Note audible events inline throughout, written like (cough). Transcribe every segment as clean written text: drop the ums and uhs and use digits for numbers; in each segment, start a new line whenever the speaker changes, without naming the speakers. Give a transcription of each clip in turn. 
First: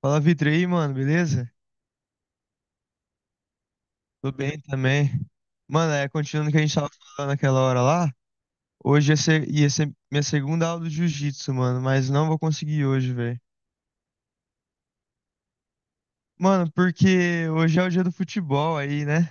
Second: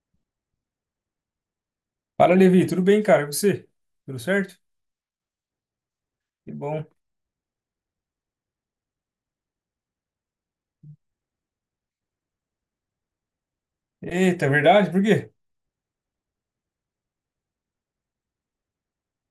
Fala, Vitor, e aí, mano, beleza?
Fala, Levi, tudo bem, cara? E você? Tudo
Tô
certo?
bem também. Mano, continuando o
Que
que a gente
bom.
tava falando naquela hora lá, ia ser minha segunda aula do jiu-jitsu, mano, mas não vou conseguir hoje, velho.
Eita, é verdade? Por quê?
Mano, porque hoje é o dia do futebol aí, né?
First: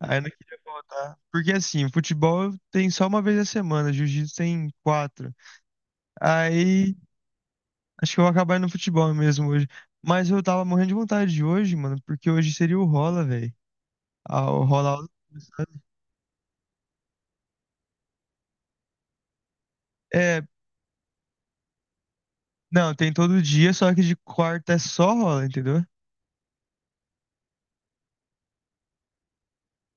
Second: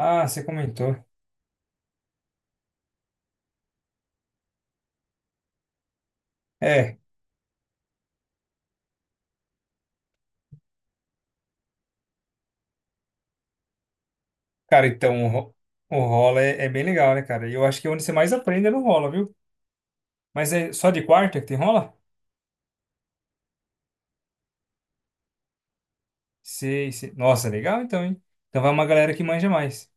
Aí eu não
você
queria
comentou.
faltar. Porque assim, futebol tem só uma vez a semana, jiu-jitsu tem quatro. Aí
É,
acho que eu vou acabar indo no futebol mesmo hoje. Mas eu tava morrendo de vontade de hoje, mano, porque hoje seria o rola, velho. Ah, o
cara,
rola.
então o rola é bem legal, né, cara? E eu acho que é onde você mais aprende é no rola, viu?
É.
Mas é só de quarta que tem rola?
Não, tem todo dia, só que de quarta é só rola, entendeu?
Sei, sei. Nossa, legal então, hein? Então vai uma galera que manja mais.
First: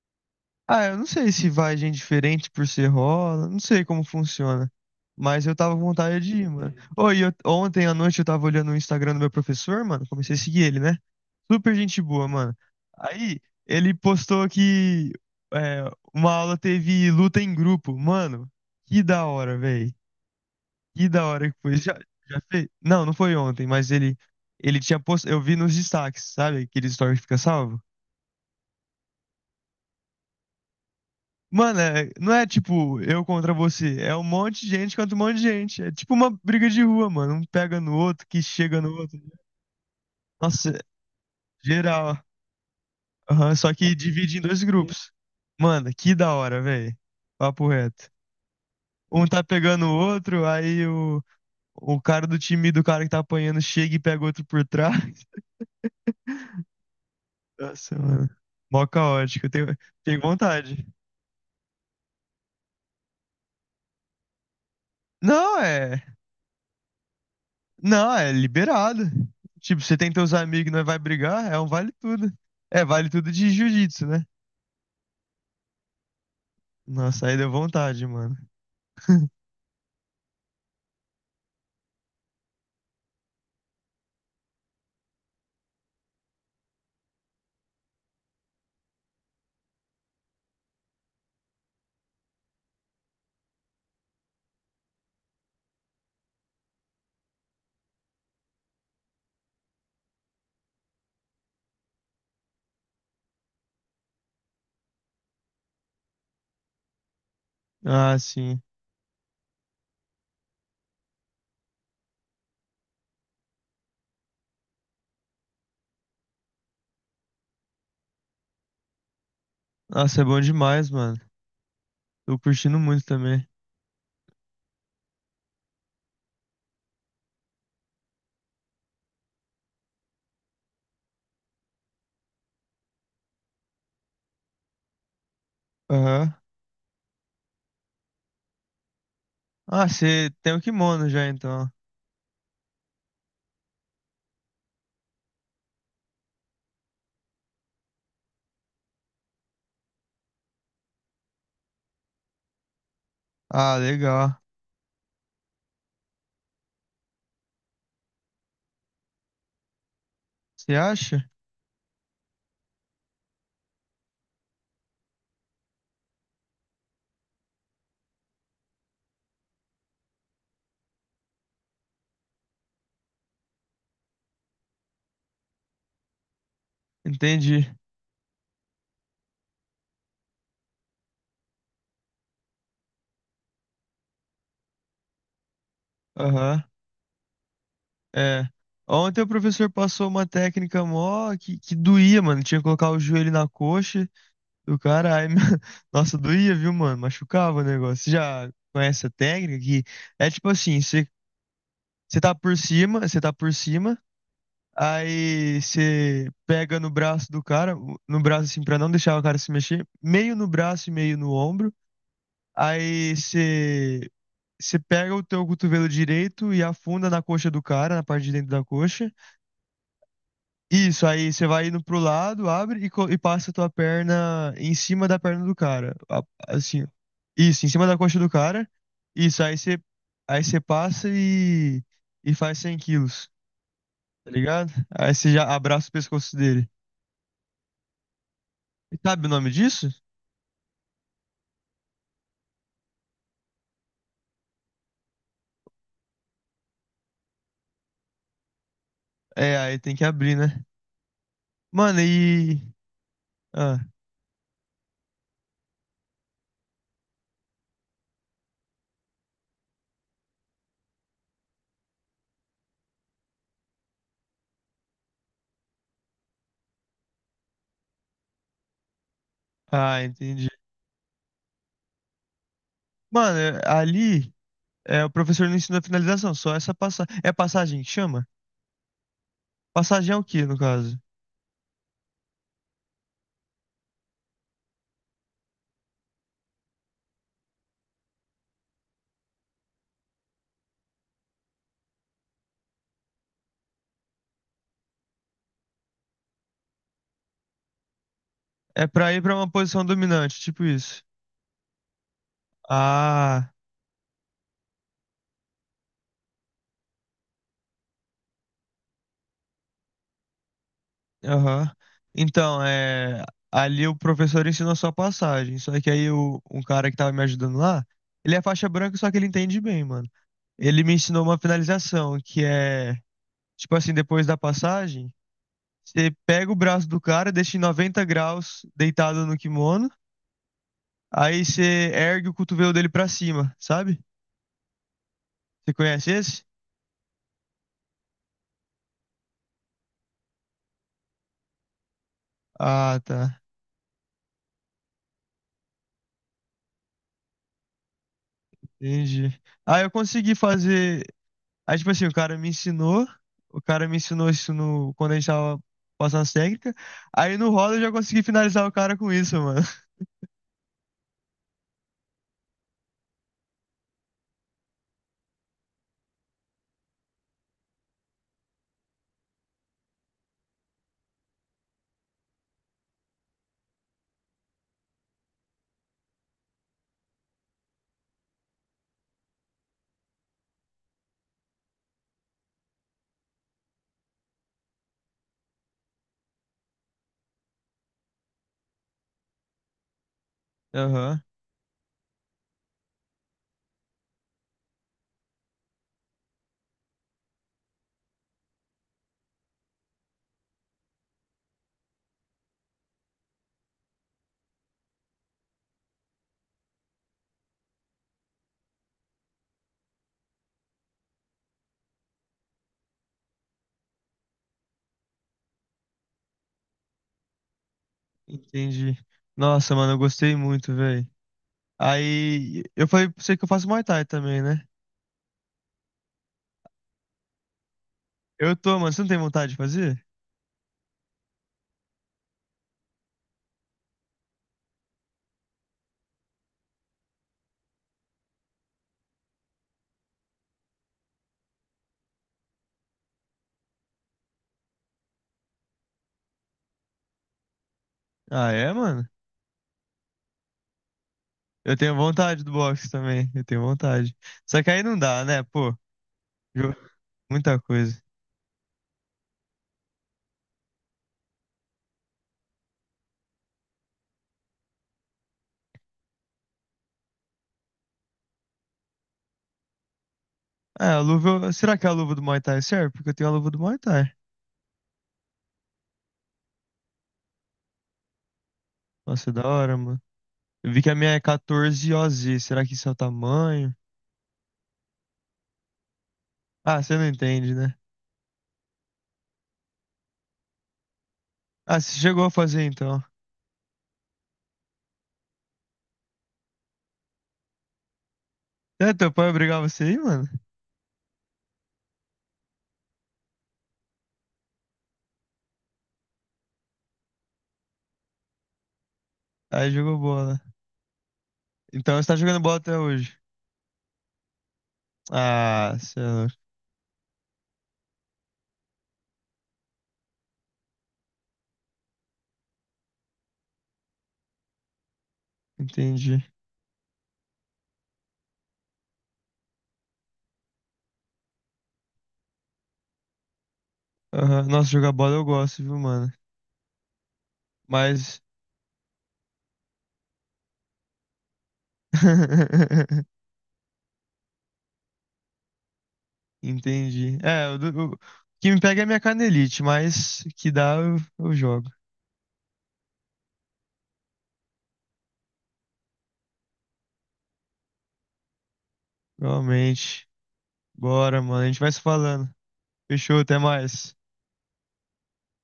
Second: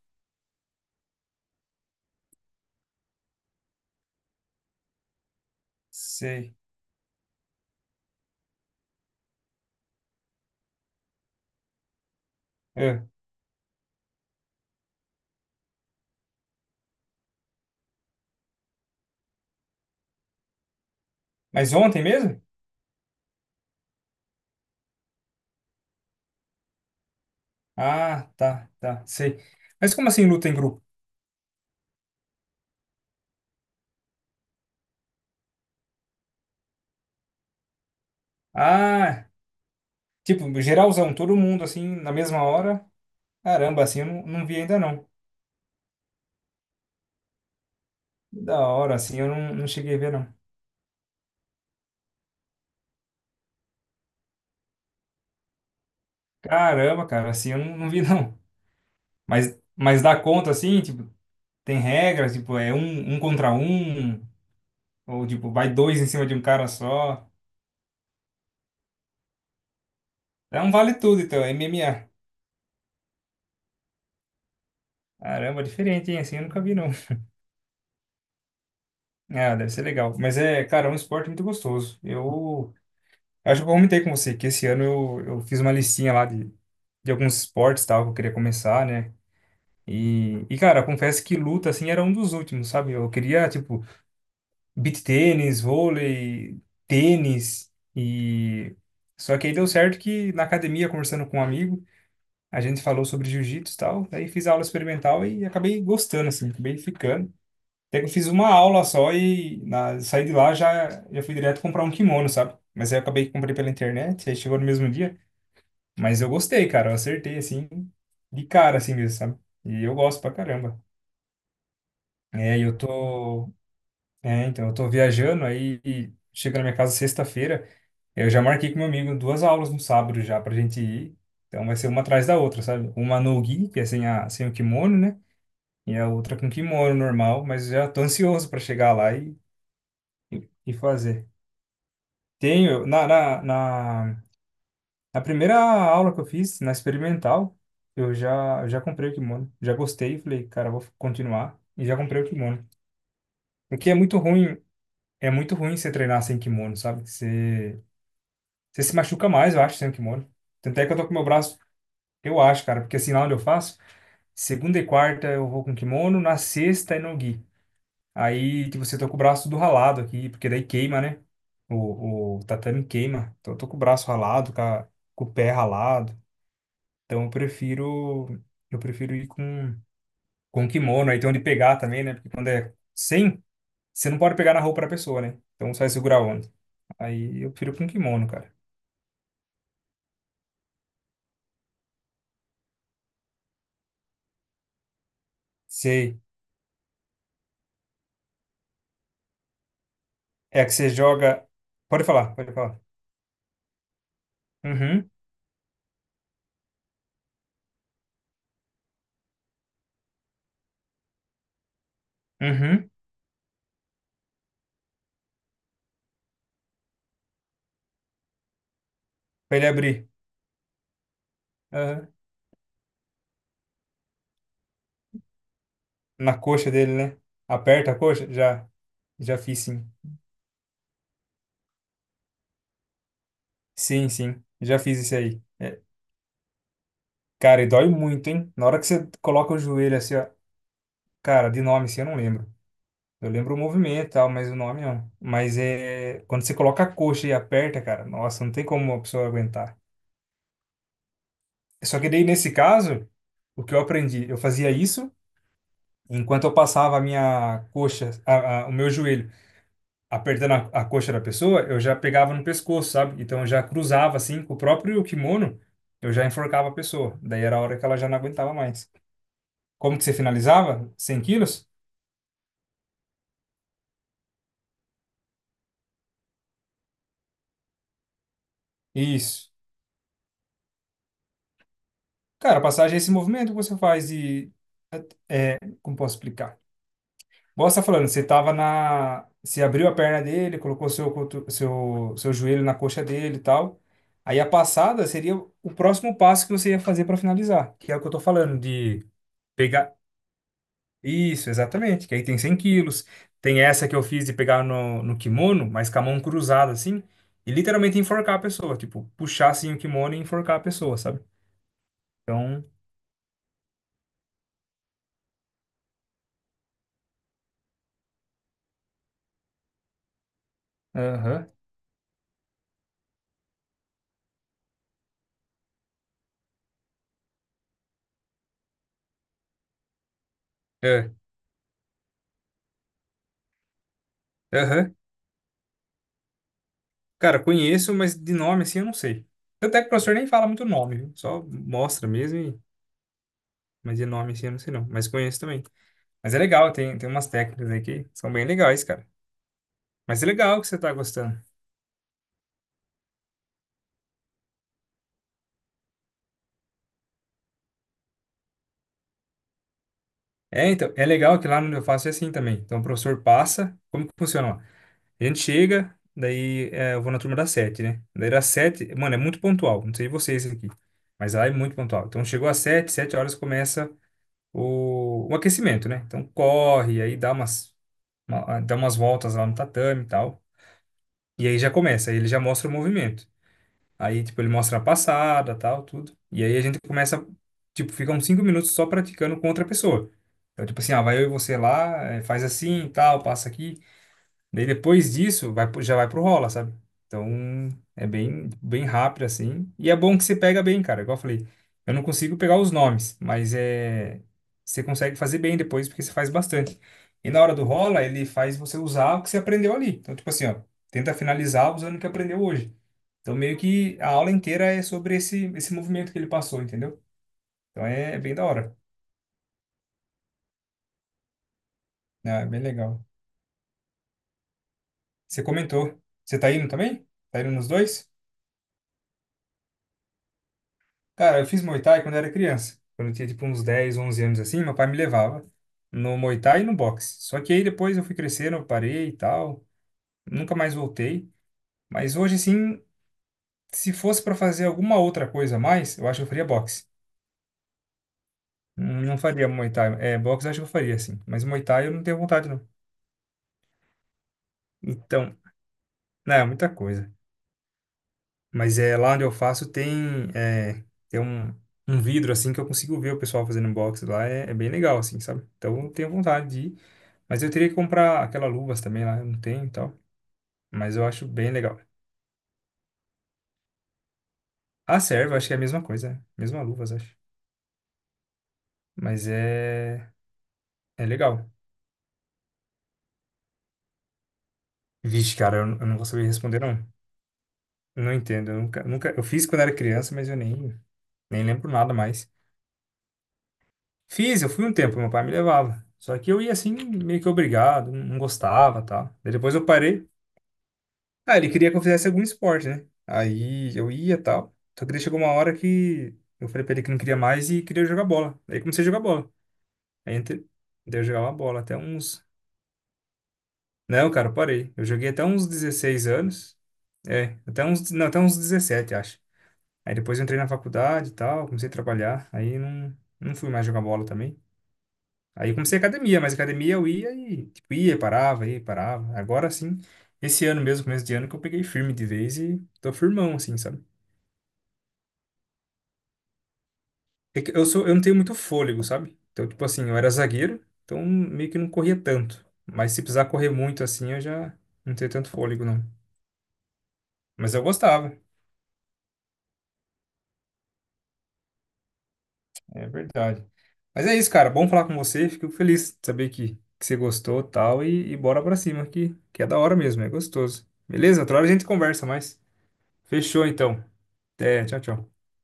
Ah, eu não sei se vai gente diferente por ser rola, não sei como funciona. Mas eu tava com vontade de ir,
Sei.
mano. Ô, ontem à noite eu tava olhando o Instagram do meu professor, mano. Comecei a seguir ele, né? Super gente boa, mano.
É.
Aí, ele postou que é, uma aula teve luta em grupo. Mano, que da hora, velho. Que da hora que
Mas
foi. Já,
ontem
já
mesmo?
fez? Não, não foi ontem, mas ele tinha postado. Eu vi nos destaques, sabe? Aqueles stories que fica salvo.
Ah, tá, tá, sei. Mas como assim luta em grupo?
Mano, não é tipo eu contra você, é um monte de gente contra um monte de gente. É tipo uma briga de rua, mano. Um pega no outro, que chega no outro.
Ah, tipo,
Nossa,
geralzão, todo mundo assim, na
geral.
mesma hora?
Aham, só
Caramba,
que
assim eu não,
divide em
não vi
dois
ainda não.
grupos. Mano, que da hora, velho. Papo reto.
Da hora, assim,
Um
eu
tá
não
pegando o
cheguei a ver, não.
outro, o cara do time do cara que tá apanhando chega e pega o outro por trás. (laughs)
Caramba, cara, assim, eu não
Nossa,
vi, (laughs)
mano.
não.
Mó caótico.
Mas, mas dá
Tenho
conta, assim,
vontade.
tipo, tem regras, tipo, é um contra um, ou, tipo,
Não,
vai dois
é.
em cima de um cara só.
Não, é liberado. Tipo, você tem teus
É
amigos
um
e não
vale
vai
tudo, então,
brigar,
é
é um vale
MMA.
tudo. É, vale tudo de jiu-jitsu, né?
Caramba, diferente, hein, assim, eu nunca vi, não.
Nossa, aí deu vontade, mano.
Ah, deve ser legal. Mas é, cara, é um esporte muito gostoso. Eu acho que eu comentei com você que esse ano eu fiz uma listinha lá de alguns esportes, tal, que eu queria começar, né? E, cara, confesso que luta, assim, era um dos últimos, sabe? Eu queria, tipo, beach tênis, vôlei, tênis e só que aí deu certo que na academia conversando com um amigo, a gente falou sobre jiu-jitsu e tal, aí fiz aula experimental e acabei gostando assim, acabei ficando. Até que eu
Ah,
fiz uma
sim.
aula só saí de lá já fui direto comprar um kimono, sabe? Mas aí eu acabei que comprei pela internet, aí chegou no mesmo dia, mas eu gostei, cara, eu acertei assim de cara assim mesmo, sabe? E eu
Nossa,
gosto
é
pra
bom
caramba.
demais, mano. Tô
É,
curtindo muito também.
então eu tô viajando aí e chega na minha casa sexta-feira. Eu já marquei com meu amigo duas aulas no sábado já pra gente ir. Então vai ser uma atrás da outra, sabe? Uma no gi, que é sem o kimono, né? E a
Aham.
outra com kimono normal, mas já tô ansioso pra chegar lá e,
Ah, você tem o
e
kimono já,
fazer.
então.
Tenho, na primeira aula que eu fiz, na experimental, eu já comprei o kimono. Já gostei, falei, cara, vou continuar. E já comprei o kimono.
Ah,
Porque
legal.
é muito ruim você treinar sem kimono, sabe? Você se machuca mais, eu acho, sem o kimono.
Você
Tanto é que eu tô com meu
acha?
braço. Eu acho, cara, porque assim, lá onde eu faço, segunda e quarta eu vou com kimono, na sexta é no gi. Aí, tipo, você tô com o braço do ralado aqui, porque daí queima, né? O tatame queima. Então eu tô com o braço ralado, com o pé ralado. Então eu
Entendi.
prefiro, eu prefiro ir com kimono. Aí tem onde pegar também, né? Porque quando é sem, você não pode pegar na roupa da pessoa, né? Então você vai segurar onde?
Aham.
Aí eu prefiro com kimono,
É.
cara.
Ontem o professor passou uma técnica mó que doía, mano. Tinha que colocar o joelho na coxa do caralho. (laughs) Nossa,
Sei.
doía, viu, mano? Machucava o negócio. Você já conhece a técnica que é tipo
É que
assim,
você joga. Pode
você tá
falar, pode
por
falar.
cima,
Uhum,
aí você pega no braço do cara, no braço assim, pra não deixar o cara se mexer, meio no braço e meio no ombro,
uhum.
aí você, você pega o teu cotovelo direito e afunda na coxa do cara, na parte de dentro da coxa.
Pra ele abrir.
Isso, aí você vai indo pro
Aham.
lado, abre e passa a tua perna em cima da perna do cara.
Na coxa
Assim,
dele, né?
isso, em cima
Aperta a
da coxa do
coxa? Já,
cara.
já
Isso, aí
fiz,
você,
sim.
aí você passa e faz 100 quilos,
Sim,
tá
sim,
ligado?
já fiz
Aí
isso
você
aí.
já
É,
abraça o pescoço dele.
cara, e dói muito, hein? Na hora que
E
você
sabe o nome
coloca o
disso?
joelho assim, ó, cara, de nome assim eu não lembro. Eu lembro o movimento e tal, mas o nome não. Mas é quando você coloca a coxa e aperta, cara, nossa, não tem como a pessoa
É,
aguentar.
aí tem que abrir, né? Mano,
Só que daí nesse
e.
caso, o que
Ah,
eu aprendi, eu fazia isso enquanto eu passava a minha coxa, o meu joelho apertando a coxa da pessoa, eu já pegava no pescoço, sabe? Então eu já cruzava assim com o próprio kimono, eu já enforcava a pessoa. Daí era a hora que ela já não aguentava mais. Como
ah,
que você
entendi.
finalizava? 100 quilos?
Mano, ali é, o professor não ensina a finalização, só essa passagem. É passagem que chama?
Isso.
Passagem é o quê, no caso?
Cara, a passagem é esse movimento que você faz como posso explicar? Igual você tá falando, você abriu a perna dele, colocou seu cotu- seu seu joelho na coxa dele e tal. Aí a passada seria o próximo passo que você ia fazer para finalizar, que é o que eu tô falando
É
de
pra ir pra uma posição
pegar.
dominante, tipo isso.
Isso, exatamente. Que aí tem 100 quilos.
Ah,
Tem essa que eu fiz de pegar no kimono, mas com a mão cruzada, assim, e literalmente enforcar a pessoa. Tipo, puxar, assim, o kimono e enforcar a pessoa, sabe?
aham. Então,
Então,
é. Ali o professor ensina só passagem. Só que um cara que tava me ajudando lá, ele é faixa branca, só que ele entende bem, mano. Ele me ensinou uma
aham,
finalização, que é, tipo assim, depois da passagem, você pega o braço do cara, deixa em 90 graus deitado no kimono,
é,
aí você ergue o cotovelo dele pra cima, sabe?
aham.
Você conhece esse?
Cara, conheço, mas de nome, assim, eu não sei. Tanto é que o professor nem fala muito nome, viu? Só mostra mesmo,
Ah, tá.
mas de nome, assim, eu não sei não. Mas conheço também. Mas é legal, tem umas técnicas aí que são bem legais, cara.
Entendi. Ah, eu
Mas é
consegui
legal que você tá
fazer.
gostando.
Aí, tipo assim, o cara me ensinou isso no, quando a gente tava passando as técnicas. Aí no roda eu já consegui finalizar o cara com isso, mano. (laughs)
É, então, é legal que lá onde eu faço é assim também. Então, o professor passa. Como que funciona lá? A gente chega, daí eu vou na turma das sete, né? Daí das sete, mano, é muito pontual. Não sei vocês aqui, mas lá é muito pontual. Então chegou às sete, sete horas começa o aquecimento, né? Então corre, aí dá umas voltas lá no tatame e tal. E aí já começa, aí ele já mostra o movimento. Aí, tipo, ele mostra a passada, tal, tudo. E aí a gente começa, tipo, fica uns 5 minutos só praticando com outra pessoa. Então, tipo assim, ah, vai eu
Aham,
e você lá, faz assim, tal, passa aqui. Daí depois disso, já vai pro rola, sabe? Então, é bem, bem rápido assim. E é bom que você pega bem, cara. Igual eu falei, eu não consigo pegar os nomes, mas você consegue fazer bem depois porque você faz bastante. E na hora do rola, ele faz você usar o que você aprendeu ali. Então, tipo assim, ó, tenta finalizar usando o que aprendeu hoje. Então, meio que a aula inteira é sobre esse movimento que ele passou, entendeu? Então, é bem da hora.
entendi. Nossa, mano, eu gostei muito, velho.
Né? É bem
Aí eu
legal.
falei pra você que eu faço Muay Thai também, né?
Você comentou. Você tá indo também? Tá indo nos dois?
Eu tô, mano, você não tem vontade de fazer?
Cara, eu fiz Muay Thai quando era criança. Quando eu tinha tipo uns 10 11 anos assim, meu pai me levava no Muay Thai e no boxe. Só que aí depois eu fui crescendo, eu parei e tal, nunca mais voltei. Mas hoje assim, se fosse pra fazer alguma outra coisa a mais, eu acho que eu faria boxe.
Ah, é,
Não
mano?
não faria Muay Thai. É, boxe eu acho que eu faria assim, mas Muay
Eu
Thai eu
tenho
não tenho
vontade
vontade
do
não.
boxe também, eu tenho vontade. Só que aí não dá,
Então,
né, pô?
não, é muita
Ju-
coisa.
Muita coisa.
Mas é lá onde eu faço tem tem um vidro assim que eu consigo ver o pessoal fazendo boxe lá, é bem legal assim, sabe? Então eu tenho vontade de ir. Mas eu teria que comprar aquelas luvas também lá, eu não tenho e tal. Mas
Ah, a
eu acho bem
luva. Será
legal.
que a luva do Muay Thai serve? Porque eu tenho a luva do Muay Thai.
A serva, acho que é a mesma coisa, né? Mesma luvas, acho. Mas
Nossa, é da hora, mano. Eu vi que a
é
minha é
legal.
14 OZ. Será que isso é o tamanho?
Vixe, cara, eu não vou saber responder,
Ah,
não.
você não entende, né?
Eu não entendo. Eu nunca, nunca... Eu fiz quando era criança, mas eu nem lembro
Ah,
nada
você chegou a
mais.
fazer então.
Fiz, eu fui um tempo, meu pai me levava. Só que eu ia assim, meio que obrigado, não gostava,
É, teu
tal.
pai
Daí depois eu
obrigava você aí,
parei.
mano?
Ah, ele queria que eu fizesse algum esporte, né? Aí eu ia, tal. Só que daí chegou uma hora que eu falei pra ele que não queria mais e queria jogar bola. Daí comecei a jogar bola.
Aí jogou
Aí
bola.
entre- Daí eu jogava bola até
Então você tá
uns.
jogando bola até hoje.
Não, cara, eu parei. Eu joguei até uns
Ah,
16
senhor.
anos. É, até uns. Não, até uns 17 acho. Aí depois eu entrei na faculdade e tal, comecei a trabalhar. Aí não fui mais jogar bola também. Aí eu comecei academia,
Entendi.
mas academia eu ia e tipo, ia, parava, ia, parava. Agora sim, esse ano mesmo, começo de ano, que eu peguei firme de vez e tô firmão, assim, sabe?
Aham. Nossa, jogar bola eu gosto, viu, mano?
É que eu não tenho
Mas.
muito fôlego, sabe? Então, tipo assim, eu era zagueiro, então meio que não corria tanto. Mas se
(laughs)
precisar correr muito assim, eu já não tenho tanto fôlego, não.
Entendi.
Mas eu
O
gostava,
que me pega é a minha canelite, mas que dá eu jogo.
é verdade. Mas é isso, cara. Bom falar com você. Fico feliz de saber que você gostou tal, e bora pra cima, que é da hora mesmo,
Realmente.
é gostoso. Beleza?
Bora,
Outra
mano. A
hora a
gente
gente
vai se
conversa
falando.
mais.
Fechou, até
Fechou, então.
mais.
Até, tchau, tchau.